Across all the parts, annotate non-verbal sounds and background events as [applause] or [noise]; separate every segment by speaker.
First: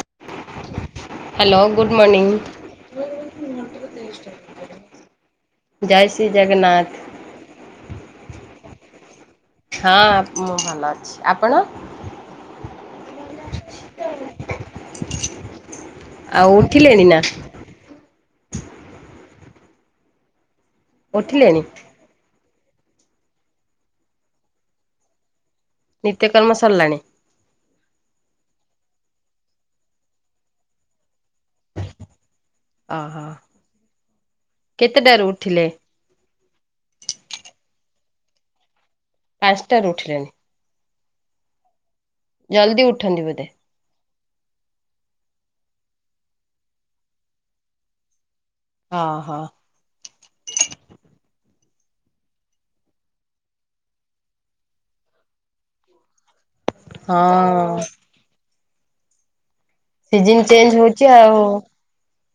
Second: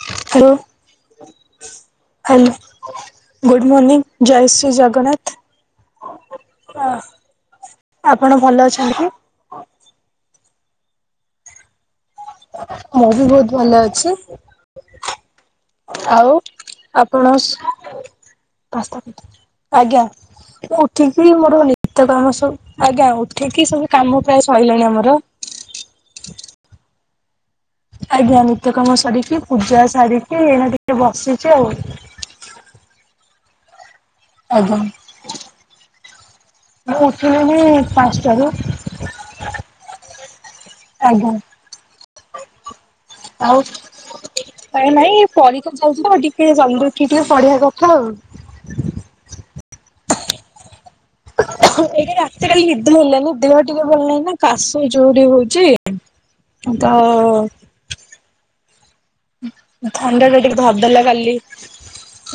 Speaker 1: ହ [inaudible]
Speaker 2: hello good morning.
Speaker 1: Good morning ଜୟ ଶ୍ରୀ ଜଗନ୍ନାଥ।
Speaker 2: ଜୟ ଶ୍ରୀ ଜଗନ୍ନାଥ
Speaker 1: ଆପଣ ଭଲ ଅଛନ୍ତି?
Speaker 2: ହଁ ମୁଁ ଭଲ ଅଛି ଆପଣ?
Speaker 1: ମୁଁ ବି ବହୁତ ଭଲ ଅଛି। ଆଉ
Speaker 2: ଉଠିଲେଣି ନା
Speaker 1: ଆପଣ? ସ୍ ଆଜ୍ଞା ମୁଁ ଉଠିକ ବି
Speaker 2: ଉଠିଲେଣି
Speaker 1: ମୋର ନି ତ ଆମ ସବୁ ଆଜ୍ଞା ଉଠିକି ସବୁ କାମ ପ୍ରାୟ ସଇଲାଣି ଆମର।
Speaker 2: ନିତ୍ୟକର୍ମ ସରିଲାଣି।
Speaker 1: ଆଜ୍ଞା ନିତ୍ୟକାମ ସରିକି ପୂଜା ସାରିକି ଏଇନା ଟିକେ ବସିଛି ଆଉ।
Speaker 2: ଅ ହ।
Speaker 1: ଆଜ୍ଞା ମୁ ଉଠିଲଣି ପାଞ୍ଚଟାରୁ।
Speaker 2: ପାଞ୍ଚଟାରୁ ଉଠିଲେଣି।
Speaker 1: ଆଜ୍ଞା।
Speaker 2: ଜଲଦି ଉଠନ୍ତି ବୋଧେ।
Speaker 1: ଆଉ କାଇଁ ନାଇଁ ପରୀକ୍ଷା ଚାଲିଚିତ ଟିକେ ଜଲଦି ଉଠିକି ପଢିବା କଥା ଆଉ।
Speaker 2: ଅ ହ।
Speaker 1: ଏଇଟା ରାତି କାଲି ନିଦ ହେଲାନି ଦେହ ଟିକେ ଭଲ ନାହିଁ ନା କାଶ ଜୋରରେ ହଉଚି। ଆ ତ
Speaker 2: ହଁ
Speaker 1: ଥଣ୍ଡା
Speaker 2: ସିଜନ
Speaker 1: ଟା ଟିକେ
Speaker 2: ଚେଞ୍ଜ
Speaker 1: ଧରିଦେଲା
Speaker 2: ହଉଛି
Speaker 1: କାଲି।
Speaker 2: ଆଉ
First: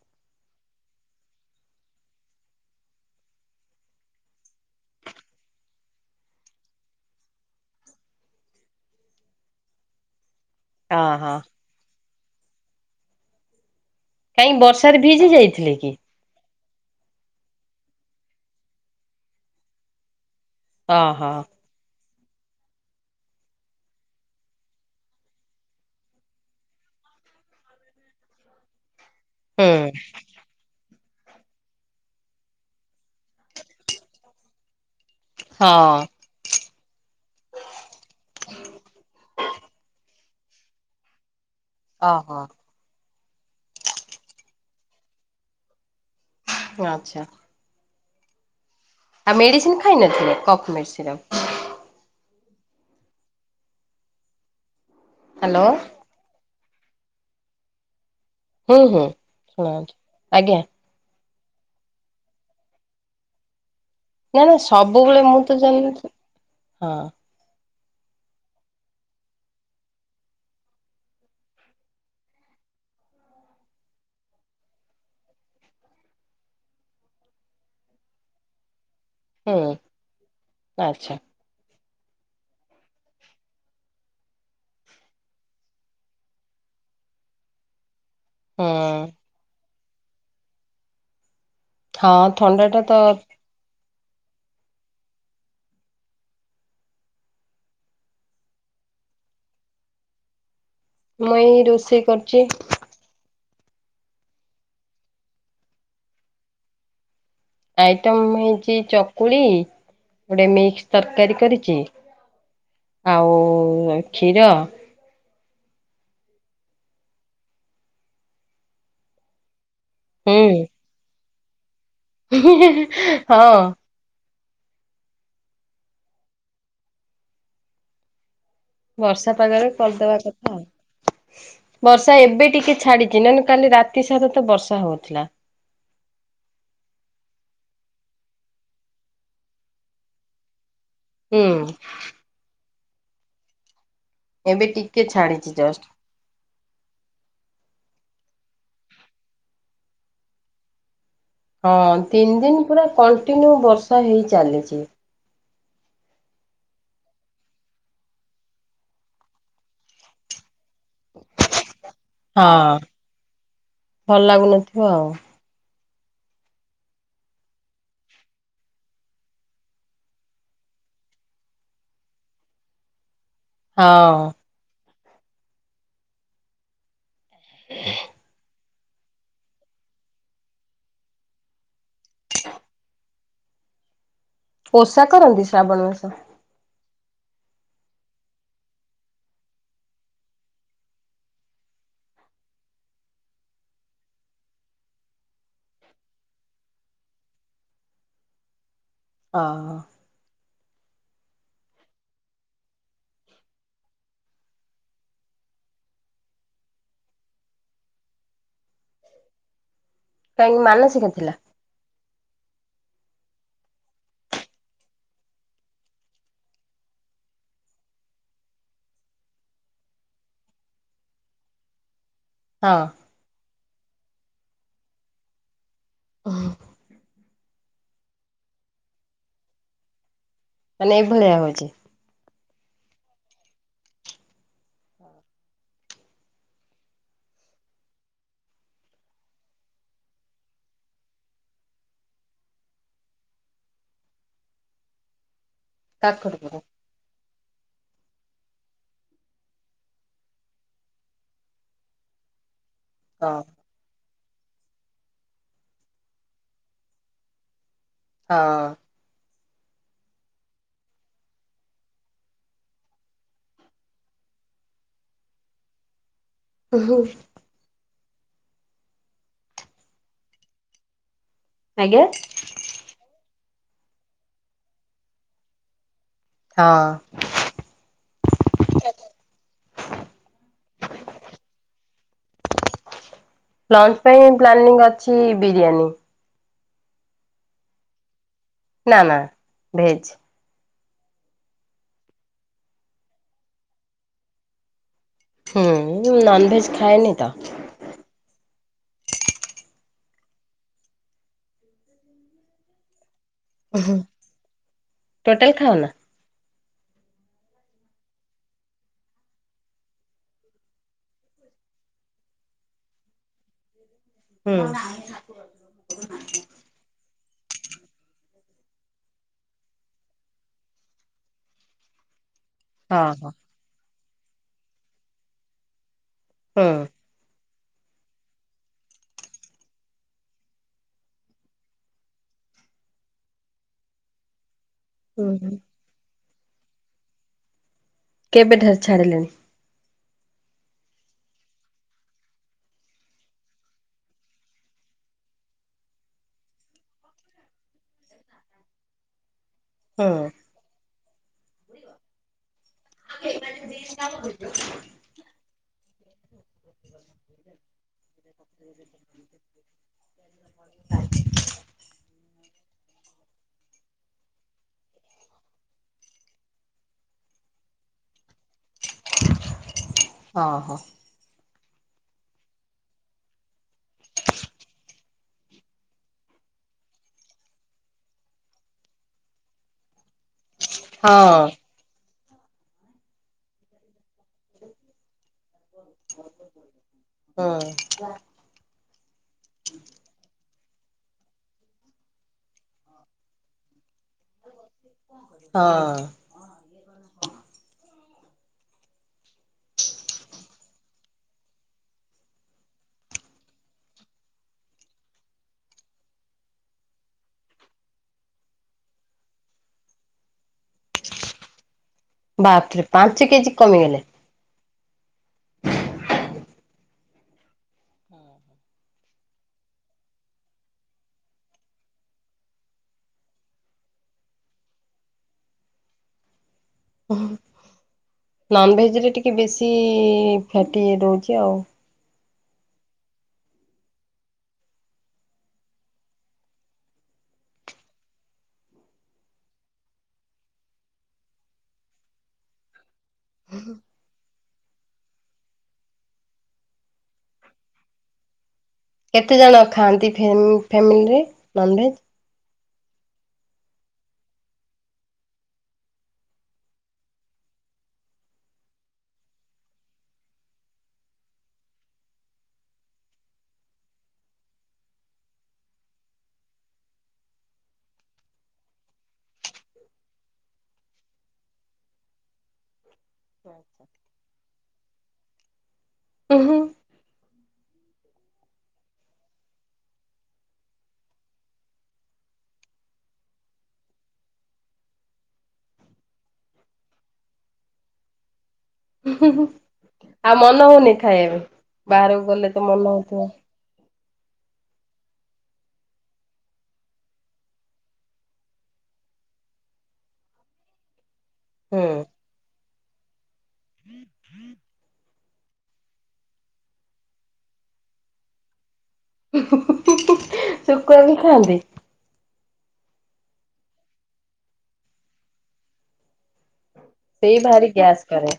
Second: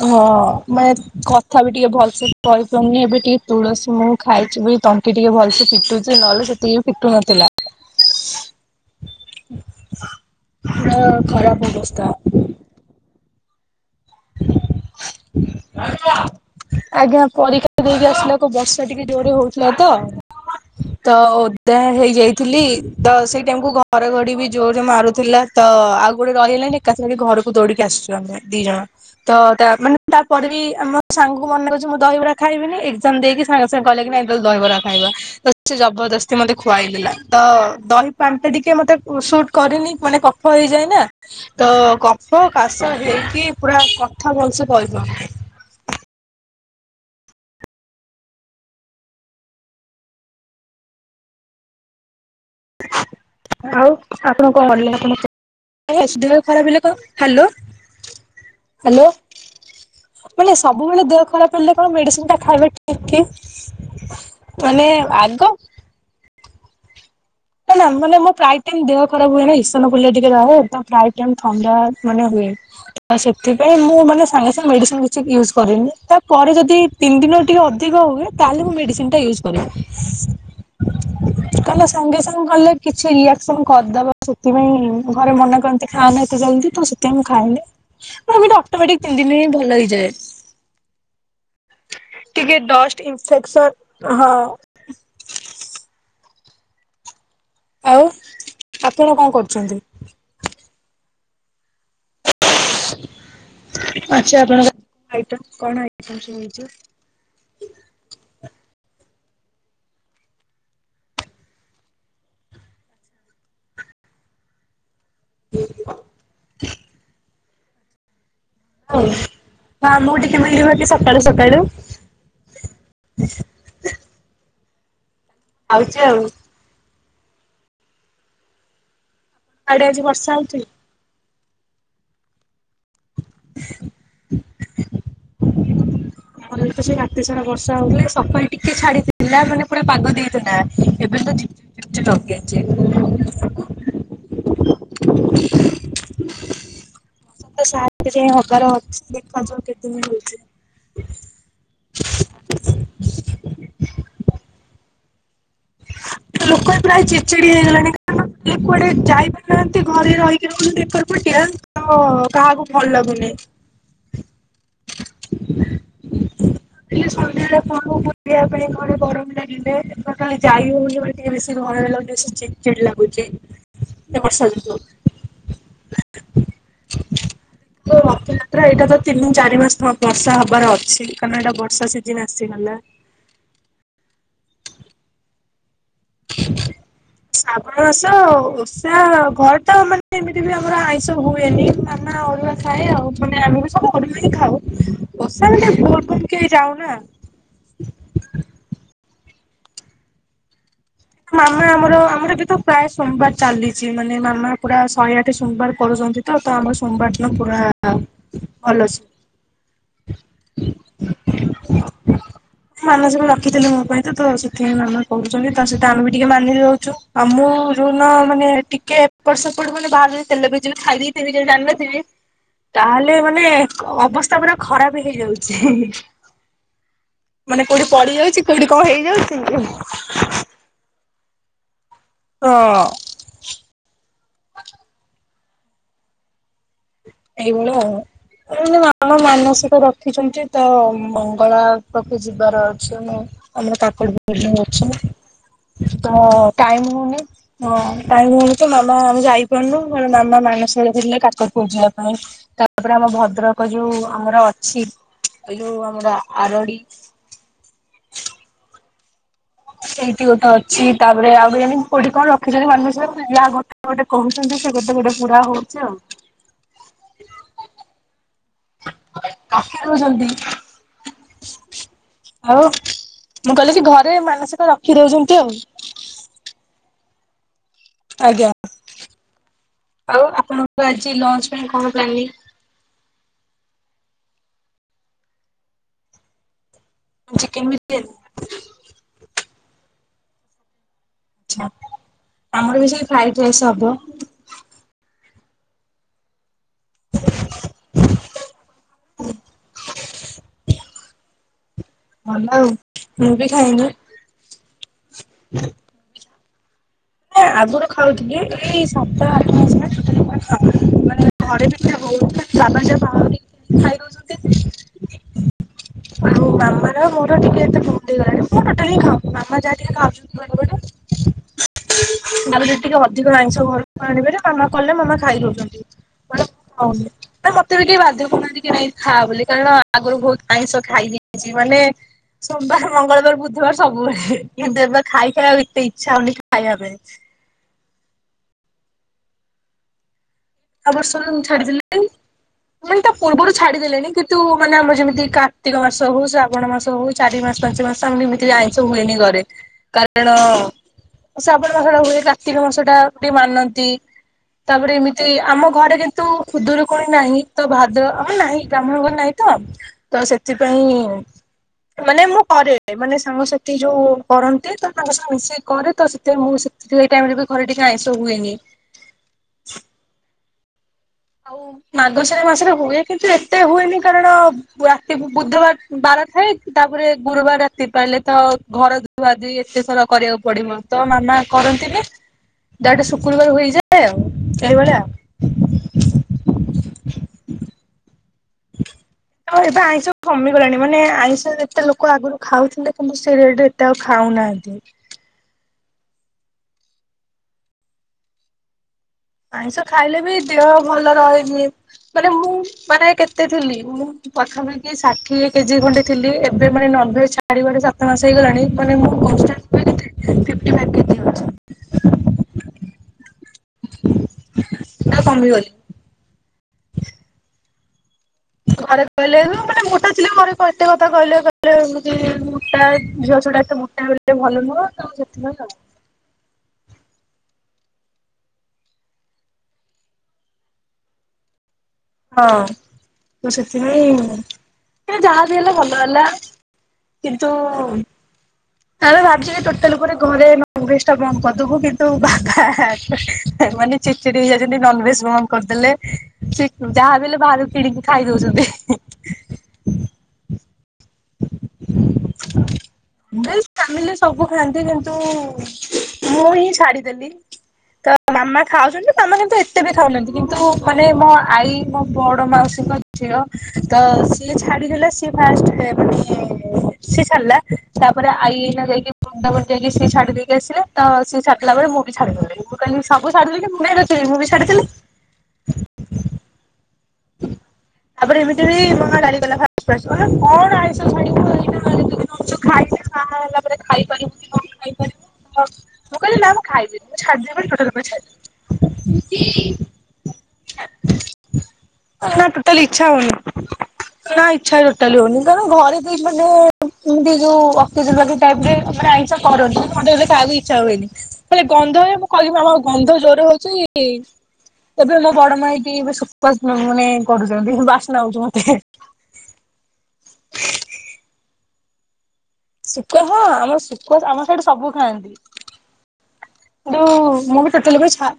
Speaker 1: ହଁ ମାନେ କଥା ବି ଟିକେ ଭଲସେ କହିପାରୁନି ଏବେ ଟିକେ ତୁଳସୀ ମହୁ ଖାଇଛି ବୋଲି ତଣ୍ଟି ଟିକେ ଭଲସେ ଫିଟୁଛି ନହେଲେ ସେତିକି ବି ଫିଟୁ ନଥିଲା। ପୁରା
Speaker 2: ଓହୋ।
Speaker 1: ଖରାପ ଅବସ୍ଥା।
Speaker 2: କାଇଁ ବର୍ଷାରେ ଭିଜି ଯାଇ
Speaker 1: [inaudible] ଆଜ୍ଞା ପରୀକ୍ଷା ଦେଇକି ଆସିଲା କୁ ବର୍ଷା ଟିକେ ଜୋରରେ ହଉଥିଲା ତ। ତ
Speaker 2: ଓହୋ
Speaker 1: ଓଦା ହେଇଯାଇଥିଲି ତ ସେଇ ଟାଇମକୁୁ ଘଡ଼ଘଡ଼ି ବି ଜୋର୍ ରେ ମାରୁଥିଲା ତ ଆଉ କୋଉଠି ରହିହେଲାନି। ଏକାଥରେ ଘରକୁ ଦୌଡିକି ଆସିଛୁ ଆମେ ଦି ଜଣ ତ ତା
Speaker 2: ହୁଁ
Speaker 1: ମାନେ ପରେବି ଆମ ସାଙ୍ଗଙ୍କୁ ମନେ କରୁଛି ମୁଁ ଦହିବରାା ଖାଇବିନି ଏଜାମ ଦେଇକି ସାଙ୍ଗେ ସାଙ୍ଗେ କହେ କି ନାଇ ଦହିବରା ଖାଇବା। ସେ
Speaker 2: ହଁ
Speaker 1: ଜବରଦସ୍ତି ମତେ ଖୁଆଇ ଦେଲା ତ ଦହି ପାଣିଟା ଟିକେ ମତେ ସୁଟ କରିନି ମାନେ କଫ ହେଇଯାଏ ନା ତ
Speaker 2: ଓହୋ।
Speaker 1: କଫ କାଶ ହେଇକି ପୁରା କଥା ଭଲସେ କହିପାରୁନି।
Speaker 2: ଆଚ୍ଛା। ଆଉ ମେଡିସିନ ଖାଇନ କି କଫ୍ ମେଡିଶିରଫ।
Speaker 1: ଆଉ ଆପଣ [unintelligible]
Speaker 2: ହ୍ୟାଲୋ।
Speaker 1: ବସ୍ ଦେହ ଖରାପ୍ ହେଲେ କ ହ୍ୟାଲୋ
Speaker 2: ହୁଁ ହୁଁ
Speaker 1: ହ୍ୟାଲୋ
Speaker 2: ଶୁଣାଉଛି
Speaker 1: ମାନେ
Speaker 2: ଆଜ୍ଞା।
Speaker 1: ସ ସବୁବେଳେ ଦେହ ଖରାପ ହେଲେ କଣ ମେଡିସିନ ଟା ଖାଇବେ ଠିକ କି?
Speaker 2: ନାଇ ନାଇ
Speaker 1: ମାନେ
Speaker 2: ସବୁବେଳେ ମୁଁ
Speaker 1: ଆଗ
Speaker 2: ତ ଜାଣି ନଥିଲି ହଁ।
Speaker 1: ନା ନା ମାନେ ମୋ ପ୍ରାୟ ଟାଇମ୍ ଦେହ ଖରାପ ହୁଏ ନା ଏସନ ଫୁଲିଆ ଟିକେ ବାହାର ପ୍ରାୟ ଟାଇମ ଥଣ୍ଡା ମାନେ ହୁଏ। ତ ସେଥିପାଇଁ ମୁଁ ମାନେ ସାଙ୍ଗେ ସାଙ୍ଗେ ମେଡିସିନ କିଛି ୟୁଜ କରିନି ତାପରେ ଯଦି ତିନି ଦିନ ଟିକେ ଅଧିକ ହୁଏ ତାହେଲେ ମୁ ମେଡିସିନ ଟା ୟୁଜ କରେ
Speaker 2: ହୁଁ ଆଚ୍ଛା
Speaker 1: କହିକିନା ସଙ୍ଗେ ସଙ୍ଗ କଲେ କିଛି ରିଆକ୍ସନ କରିଦବା ସେଥିପାଇଁ ଘରେ ମନା କରନ୍ତି ଖାଅନା ଏତେ ଜଲଦି ତ ସେଥିପାଇଁ ମୁଁ ଖାଏନି ମୋର୍ ବିତ
Speaker 2: ହୁଁ
Speaker 1: ଅଟୋମେଟିକ ତିନି ଦିନ ଭଲ ହେଇଯାଏ।
Speaker 2: ହଁ
Speaker 1: ଟିକେ
Speaker 2: ଥଣ୍ଡା ଟା ତ
Speaker 1: ଡଷ୍ଟ ଇନଫେକ୍ସନ୍ ହଁ। ଆଉ ଆପଣ କଣ କରୁଛନ୍ତି?
Speaker 2: ମୁ ଏଇ ରୋଷେଇ କରୁଛି।
Speaker 1: ଆଛା ଆପଣଙ୍କ ଆଇଡ ଟା କଣ ଆଇଡ ଟା କୁହନ୍ତୁ?
Speaker 2: ଆଇଟମ୍ ହେଇଛି ଚକୁଳି ଗୋଟେ ମିକ୍ସ ତରକାରୀ କରିଛି। ଆଉ କ୍ଷୀର।
Speaker 1: [inaudible] ହଉ ହଁ ମୁଁ ଟିକେ ମିଳିବ କି ସକାଳୁ ସକାଳୁ?
Speaker 2: ହଁ।
Speaker 1: ଆଉଛି ଆଉ।
Speaker 2: ବର୍ଷା ପାଗରେ
Speaker 1: ଆଡେ ଆଜି
Speaker 2: କରିଦବା
Speaker 1: ବର୍ଷା
Speaker 2: କଥା
Speaker 1: ହଉଛି?
Speaker 2: ବର୍ଷା ଏବେ ଟିକେ ଛାଡ଼ି ଛି ନହେଲେ କାଲି ରାତି ସାରା ତ ବର୍ଷା ହଉଥିଲା।
Speaker 1: ଆମର ତ ସେ ରାତି ସାରା ବର୍ଷା ହଉଥିଲା ସକାଳୁ ଟିକେ ଛାଡ଼ିଥିଲା ମାନେ ପୁରା ପାଗ ଦେଇଥିଲା। ଏବେ ତ
Speaker 2: ହୁଁ
Speaker 1: ଝିପ୍ ଝିପ୍ ଲଗେଇଛି।
Speaker 2: ଏବେ ଟିକେ ଛାଡିଛି ଜଷ୍ଟ।
Speaker 1: ସେ ତ ସାତ୍ ରେ ହବାର ଅଛି ଦେଖାଯାଉ କେତେ ଦିନ ହଉଛି?
Speaker 2: ହଁ ତିନି ଦିନ ପୁରା କଣ୍ଟିନ୍ୟୁ ବର୍ଷା ହେଇ ଚାଲିଛି।
Speaker 1: ଲୋକ ବି ପ୍ରାୟ ଚିଡ଼ିଚିଡ଼ି ହେଇଗଲେଣି କାରଣ କିଏ କୁଆଡେ଼ ଯାଇପାରୁନାହାନ୍ତି ଘରେ ରହିକି ରହୁଛନ୍ତି ଏକର ପଟିଆ। ତ
Speaker 2: ହଁ
Speaker 1: କାହାକୁ ଭଲ ଲାଗୁନି।
Speaker 2: ଭଲ ଲାଗୁନଥିବ ଆଉ।
Speaker 1: ହେଲେ ସନ୍ଧ୍ୟାବେଳେ କଣ ବୁଲିବା ପାଇଁ ଘରେ ଗରମ ଲାଗିଲେ ଯାଇ ହଉନି ବୋଲି ଟିକେ ବେଶୀ ଘରେ ରହିକି ବେଶୀ ଚିଡ଼ ଚିଡ଼ ଲାଗୁଛି
Speaker 2: ହଁ
Speaker 1: ଏ ବର୍ଷ ଯୋଗୁ। [unintelligible] ପ୍ରାୟ ଏଇଟା ତ ତିନି ଚାରି ମାସ ବର୍ଷା ହବାର ଅଛି, କାରଣ ଏଇଟା ବର୍ଷା ସିଜିିନ ଆସିଗଲା।
Speaker 2: ବର୍ଷା ତ ରହୁଛି ଶ୍ରାବଣ ମାସ।
Speaker 1: ହ ଶାବଣ ମାସ ଓଷା ଘରେ ତ ମାନେ ଏମିତି ବି ଆମର ଆଇଁଷ ହୁଏନି। ମାମା ଅରୁଆ ଖାଏ ଆଉ ମାନେ ଆମେ ବି ସବୁ ଅରୁଆ ହି ଖାଉ। ଓଷା ମାନେ ବୋଲବମ୍ କେହି ଯାଉନା।
Speaker 2: ହ,
Speaker 1: ମାମା ଆମର ଆମର ଯେହେତୁ ପ୍ରାୟ ସୋମବାର ଚାଲିଛି ମାନେ ମାମା ପୁରା ଶହେ ଆଠ ସୋମବାର କରୁଛନ୍ତି। ତ ତ ଆମର ସୋମବାର ଦିନ ପୁରା-ଆ-ଆ ଭଲସେ
Speaker 2: କାହିଁକି ମାନସିକ ଥିଲା?
Speaker 1: ମାନସିକ ସବୁ ରଖିଥିଲେ ମୋ ପାଇଁ ତ ତ ସେଥିପାଇଁ ମାମା କରୁଛନ୍ତି ତା ସହିତ ତା ଆମେ ବି ଟିକେ ମାନି ଦଉୁଚୁ। ଆଉ ମୁଁ ଯଉ ଦିନ ମାନେ ଟିକେ ଏପର୍ ସେପଟେ ମାନେ ବାହରେ ତେଲ ବି ଯିବି ଖାଇଦି [unintelligible] ଜାଣି ନଥିବି
Speaker 2: ହଁ।
Speaker 1: ତାହେଲେ ମାନେ ଅବସ୍ଥା ପୁରା ଖରାପ ହେଇଯାଉଛି।
Speaker 2: ହୁଁ,
Speaker 1: ମାନେ କୋଉଠି ପଡିି ଯାଉଛି, କୋଉଠି କଣ ହେଇଯାଉଛି।
Speaker 2: ମାନେ ଏ ଭଳିଆ ହେଉଛି।
Speaker 1: ତ-ଅ-ଅ-ଅ ଏଇଭଳିଆ ଆଉ। ଏମିତି ମାମା ମାନସିକ ରଖିଛନ୍ତି ତ ମଙ୍ଗଳା ପାଖକୁ ଯିବାର ଅଛି ମୁଁ। ଆମର କାକୁଡି ଫାକୁଡି ସବୁ ଅଛି ତ
Speaker 2: କାକଟପୁର
Speaker 1: ଟାଇମ ହଉନି। ହଁ ଟାଇମ ହଉନି ତ ମାମା ଆମେ ଯାଇପାରୁନୁ କାରଣ ମାମା ମାନସିକ ରଖିଥିଲେ କା ତାକୁ ଉଜେଇବା ପାଇଁ ତାପରେ ଆମ
Speaker 2: ହଁ
Speaker 1: ଭଦ୍ରକ କ ଯୋଉ ଆମର ଅଛି ଏଇ ଯୋଉ ଆମର ଆରଡି।
Speaker 2: ହଁ,
Speaker 1: ସେଇଠି ଗୋଟେ ଅଛି ତାପରେ ଆଉ [unintelligible] କୋଉଠି କଣ ରଖିଛନ୍ତି ମାନସିକ ଯାହା ଗୋ ଗୋଟେ କହୁଛନ୍ତି ସେ ଗୋଟେ ଗୋଟେ ପୁରା ହଉଛି ଆଉ।
Speaker 2: ଉ ହୁଁ,
Speaker 1: [unintelligible] ଛନ୍ତି।
Speaker 2: ଆଜ୍ଞା,
Speaker 1: ଆଉ ମୁଁ କହିଲି କି ଘରେ ମାନସିକ ରଖିଦଉଛନ୍ତି ଆଉ।
Speaker 2: ହଁ,
Speaker 1: ଆଜ୍ଞା, ଆଉ ଆପଣଙ୍କୁ ଆଜି ଲଞ୍ଚ ପାଇଁ କଣ ପ୍ଲାନିଂ?
Speaker 2: ଲଞ୍ଚ ପାଇଁ ପ୍ଲାନିଂ ଅଛି ବିରିୟାନୀ।
Speaker 1: ଚିକେନ ବିରିୟାନୀ?
Speaker 2: ନା, ନା ଭେଜ।
Speaker 1: ଆଛା, ଆମର ବି ସେଇ ଫ୍ରାଇଡାଇସ୍ ହବ।
Speaker 2: ହୁଁ, ନନଭେଜ ଖାଏନି ତ।
Speaker 1: ହ ଭଲ ଆଉ, ମୁଁ ବି ଖାଇନି।
Speaker 2: ହୁଁ, ଟୋଟାଲ୍ ଖାଅନା?
Speaker 1: ନାଁ ଆଗୁରୁ ଖାଉଥିଲି। ଏଇ ସାତ ଆଠ ମାସ ହେଲା ଟୋଟାଲି ଖାଉନି ମାନେ ଘରେ ଭିତେ ହଉଥିଲା [inaudible] ଖାଇ ଦୋଉଚନ୍ତି।
Speaker 2: ହୁଁ।
Speaker 1: ଆଉ-ଉ-ଉ ମାମା ର ମୋର ଟିକେ ଏତେ ବନ୍ଦ ହେଇଗଲାଣି ମୁଁ ଟୋଟାଲି ହିଁ ଖାଉନି ମାମା ଯାହା ଟିକେ ଖାଉଚନ୍ତି ଘର ପଟେ [inaudible] ଟିକେ
Speaker 2: ହଁ ହଁ।
Speaker 1: ଅଧିକ ଆଇଁଷ ଘରକୁ ଆଣିବାରେ ମାମା କଲେ ମାମା ଖାଇ ଦୋଉଚନ୍ତି ମାନେ
Speaker 2: ହୁଁ।
Speaker 1: ଖାଉନି ମତେ ବି କେହି ବାଧ୍ୟ କରୁନାହାନ୍ତି କି ନାଇଁ ଖା ବୋଲି କାରଣ ଆଗରୁ ବହୁତ ଆଇ ଖାଇଦେଇଛି ମାନେ ସୋମବାର, ମଙ୍ଗଳବାର, ବୁଧବାର ସବୁବେଳେ କିନ୍ତୁ ଏବେ ଖାଇ
Speaker 2: ହୁଁ
Speaker 1: ଖାଇବାକୁ ଏତେ ଇଚ୍ଛା ହଉନି ଖାଇବା ପାଇଁ।
Speaker 2: କେବେଠାରୁ ଛାଡିଲେଣି?
Speaker 1: ଆପର୍ ଶନ ଛାଡ଼ିଦେଲେ। ମାନେ ତା ପୂର୍ବରୁ ଛାଡିଦେଲେଣି କିନ୍ତୁ ମାନେ ଆମର ଯେମିତି କାର୍ତ୍ତିକ ମାସ ହଉ ଶ୍ରାବଣ ମାସ ହଉ ଚାରି ମାସ ପାଞ୍ଚ ମାସ ତାେ ମତ୍ରୀ ଆଇଷ ହୁଏନି ଘରେ
Speaker 2: ହୁଁ
Speaker 1: କାରଣ ଶ୍ରାବଣ ମାସ ଟା ହୁଏ କାର୍ତ୍ତିକ ମାସ ଟା ଟିକେ ମାନନ୍ତି ତାପରେ ଏମିତି ଆମ ଘରେ କିନ୍ତୁ ଖୁଦୁରୁକୁଣି ନାହିଁ ତ ଭାଦ୍ର ନାହିଁ ବ୍ରାହ୍ମଣଙ୍କ ନାହିଁ ତ ତ ସେଥିପାଇଁ ମାନେ ମୁଁ କରେ ମାନେ ସାଙ୍ଗସାଥି ଯୋଉ କରନ୍ତି ତ ତାଙ୍କ ସହ ମିଶିକି କରେ ତ ସେଥିପାଇଁ ମୁଁ ସେଇ ଟାଇମରେ ବି ଘରେ ଟିକେ ଆଇଁଷ ହୁଏନି।
Speaker 2: ଓ ହୋ।
Speaker 1: ଆଉ ମାର୍ଗଶୀର ମାସରେ ହୁଏ କିନ୍ତୁ ଏତେ ହୁଏନି କାରଣ ରାତି ବୁଧବାର ବାର ଥାଏ ତାପରେ ଗୁରୁବାର ରାତି ପାଇଲେ ତ-ଅ ଘର ଧୁଆ ଦୁଇ ଏତେ ସରା କରିଆକୁ ପଡିମ। ତ ମାମା
Speaker 2: ହଁ
Speaker 1: କରନ୍ତିନି ଦାଟେ ଶୁକ୍ରବାର ହୋଇଯାଏ ଆଉ ଏଇଭଳିଆ।
Speaker 2: ହୁଁ।
Speaker 1: [inaudible] ଅଁ ଏବେ ଆଇଁଷ କମିଗଲାଣି ମାନେ-ଏ ଆଇଁଷ ଯେତେ ଲୋକ ଆଗୁରୁ ଖାଉଥିଲେ କିନ୍ତୁ ସେ ରେଟ ତେ ଆଉ ଖାଉନାହାନ୍ତି।
Speaker 2: ହଁ।
Speaker 1: ଆଇଁଷ ଖାଇଲେ ବି-ଇ ଦେହ ଭଲ ରହେନି, ମାନେ ମୁଁ-ଉ ମାନେ କେତେ ଥିଲି ମୁଁ ପ୍ରଥମେ କି ଷାଠିଏ କେଜି ଖଣ୍ଡେଥିଲି ଏବେ ମାନେ ନଭେ ଛାଡିବାରେ ସାତ ମାସେ ହେଇଗଲାଣି ମାନେ ମୁଁ କନଷ୍ଟାଣ୍ଡ [inaudible] ଫିପଟି ମାର୍କ।
Speaker 2: ବାପ୍ରେ ପାଞ୍ଚ କେଜି କମିଗଲେ।
Speaker 1: ନା କମି ଗଲି। ଘରେ କହିଲେ ଉଁ ମାନେ ମୋଟା ଥିଲେ ଘରେ କ ଏତେ କଥା କହିଲେ କଇଲେ-ଏ ତି-ଇ ମୁଟା ଝିଅ ଛୁଟା ଏତେ ମୋ ଟା ହେଲେ ଭଲ ନୁହଁ ତ ସେଥିପାଇଁ ଆଉ।
Speaker 2: ଉଁ ହୁଁ, ନନଭେଜ ରେ ଟିକେ ବେଶୀ-ଇ ଫ୍ୟାଟି ରୋହୁଚି ଆଉ।
Speaker 1: ହଁ, ତ ସେଥିପାଇଁ-ଇଁ ହେଲେ ଯାହା ବି ହେଲେ ଭଲ ହେଲା। କିନ୍ତୁ-ଉ ଆମେ ଭାବୁକି ଟୋଟାଲ ଉପରେ ଘରେ-ଏ ନଁଭେଜଟା ବନ୍ଦ୍ କରିଦବୁ କିନ୍ତୁ ବାଖା-ହା-ହିଁ ମାନେ ଚିଡି ଚିଡି ହେଇଯାଇଛନ୍ତି ନନଭେଜ ବନ୍ଧ କରିଦେଲେ ଚି ହୁଁ ଯାହା ବି ହେଲେ ବାହାରୁ କିଣିକି ଖାଇ ଦୋଉଚନ୍ତି-ହି।
Speaker 2: କେତେ ଜଣ ଖାଆନ୍ତି ଫେମ୍ ଫେମିଲିରେ ନନଭେଜ୍?
Speaker 1: [inaudible] ଦିଲ୍ ଫ୍ୟାମିଲ୍ ରେ ସବୁ ଖାଆନ୍ତି କିନ୍ତୁ-ଉ ମୁଁ ହିଁ ଛାଡିଦେଲି। ତା ମାମା ଖାଉଚନ୍ତି ତା ମାନେ ଏତେ ବି ଖାଉନାହାନ୍ତି କିନ୍ତୁ-ଉ ମାନେ ମୋ ଆଈ ମୋ ବଡ ମାଉସୀଙ୍କ ଠିଅ ତ-ଅ ସିଏ ଛାଡି ଦେଲେ ସିଏ ଫାଷ୍ଟ ହେ ମାନେ-ଏଁ ସିଏ ଛାଡିଲା ତାପରେ ଆଇ ଏଇନା ଯାଇକି ବୃନ୍ଦାବନ ଯାଇକି ସିଏ ଛାଡି ଦେଇକି ଆସିଲେ। ତ ସିଏ ଛାଡି ଦେଲାପରେ ମୁଁ ବି ଛାଡିଦେଲି ମୁଁ କହିଲି ସବୁ ଛାଡିଦେଲେଣି ମୁଁ କାଇଁ ରଖିବି ମୁଁ ବି ଛାଡ଼ିଦେଲି।
Speaker 2: ଉଁ ହୁଁ।
Speaker 1: [inaudible] ତାପରେ ଏମିତି ବି ମାମା ଗାଳି କଲା ଫାଷ୍ଟ ଫାଷ୍ଟ କଇଲା କଣ ଆଇଁଷ ଛାଡ଼ିବୁ ଏଇନା [unintelligible] ପରେ ଖାଇପାରିବୁ କି କଣ ଖାଇପାରିବୁ କି କଣ? ମୁଁ କଇଲି ନା ମୁଁ ଖାଇବିନି ମୁଁ ଛାଡ଼ିଦେବି ମାନେ ଟୋଟାଲ୍ ଉପରେ ଛାଡିବି।
Speaker 2: ଆଉ ମନ ହଉନି ଖାଇବା ପାଇଁ। ବାହାରକୁ
Speaker 1: ଛାଡିଦେଲି ନା
Speaker 2: ଗଲେ ତ
Speaker 1: ଟୋଟାଲ
Speaker 2: ମନ ହଉଥିବ?
Speaker 1: [inaudible] ନା ଇଚ୍ଛା ଟୋଟାଲି ହଉନି କାରଣ ଘରେ ବି ମାନେ ଏମିତି ଯୋଉ ଅକେଜନାଲି ଟାଇପରେ ମାନେ ଛା କରନି ମତେଏବେ ଖାଇବାକୁ ଇଚ୍ଛା ହୁଏନି। ହେଲେ
Speaker 2: ହୁଁ।
Speaker 1: ଗନ୍ଧ ହେ ମୁଁ କଇବି ମାମା ଗନ୍ଧ ଜୋରେ ହୋଉଚି-ଇ ଏବେ ମୋ ବଡ ମାାଇକି ଇବେ ସୁକ୍ୱା ସ୍ମେଲ ମାନେ-ଏ କରୁଚନ୍ତି ବାସ୍ନାହଉଚି ମତେ-ହେ।
Speaker 2: ହୁଁ ହୁ ହୁ ହୁ ହୁଁ ହିଁ-ଇ ଶୁକୁଆକୁ ଖାଆନ୍ତି।
Speaker 1: ଶୁକ୍ୱା ହଁ-ଅ ଆମର୍ ଶୁକ୍ୱା ଆମ ସ୍ୟାଡେ ସବୁ ଖାଆନ୍ତି। ଦୋଉ-ଉ
Speaker 2: ସେଇ
Speaker 1: ମୁଁ
Speaker 2: ଭାରି
Speaker 1: ବି ଟୋଟାଲ
Speaker 2: ଗ୍ୟାସ୍
Speaker 1: ଉପରେ ଛା
Speaker 2: କରେ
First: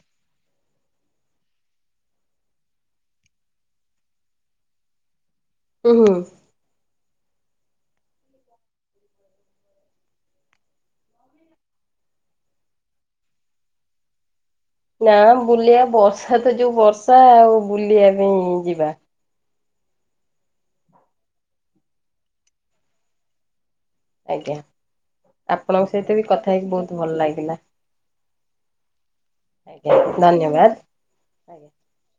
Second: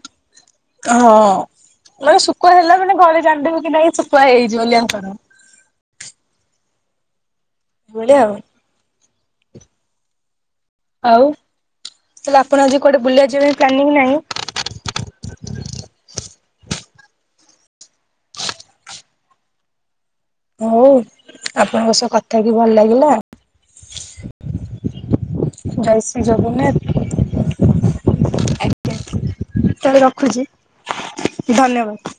Speaker 1: ହଁ-ଅ ମାନେ ଶୁକୁଆ ହେଲା ମାନେ ଘରେ ଜନିଦେବେକି କି ନାଇଁ ଶୁଖୁଆ ହେଇଚି ବୋଲି ଆଙ୍କର।
Speaker 2: ଉହୁଁ।
Speaker 1: ବଲିଆ ଆଉ। ଆଉ ତାଲେ ଆପଣ ଆଜି କୋଆଡେ ବୁଲିଆ ଯିବେ ପ୍ଲାନିଂ ନାଇଁ?
Speaker 2: ନାଁ-ଆ ବୁଲିଆ ବର୍ଷା ତ ଯୋଉ ବର୍ଷା-ଆ ଆଉ ବୁଲିଆ ପାଇଁ-ଇଁ ଯିବା।
Speaker 1: ହୋଉ ଆପଣଙ୍କ ସହ କଥା ହେଇକି ଭଲ ଲାଗିଲା।
Speaker 2: ଆଜ୍ଞା ଆପଣଙ୍କ
Speaker 1: ଜୟ
Speaker 2: ସହିତ
Speaker 1: ଶ୍ରୀ
Speaker 2: ବି କଥା ହେଇକି
Speaker 1: ଜଗନ୍ନାଥ
Speaker 2: ବହୁତ ଭଲ ଲାଗିଲା।
Speaker 1: ତାହେଲେ
Speaker 2: ଆଜ୍ଞା
Speaker 1: ରଖୁଛି
Speaker 2: ଧନ୍ୟବାଦ୍
Speaker 1: ଧନ୍ୟବାଦ।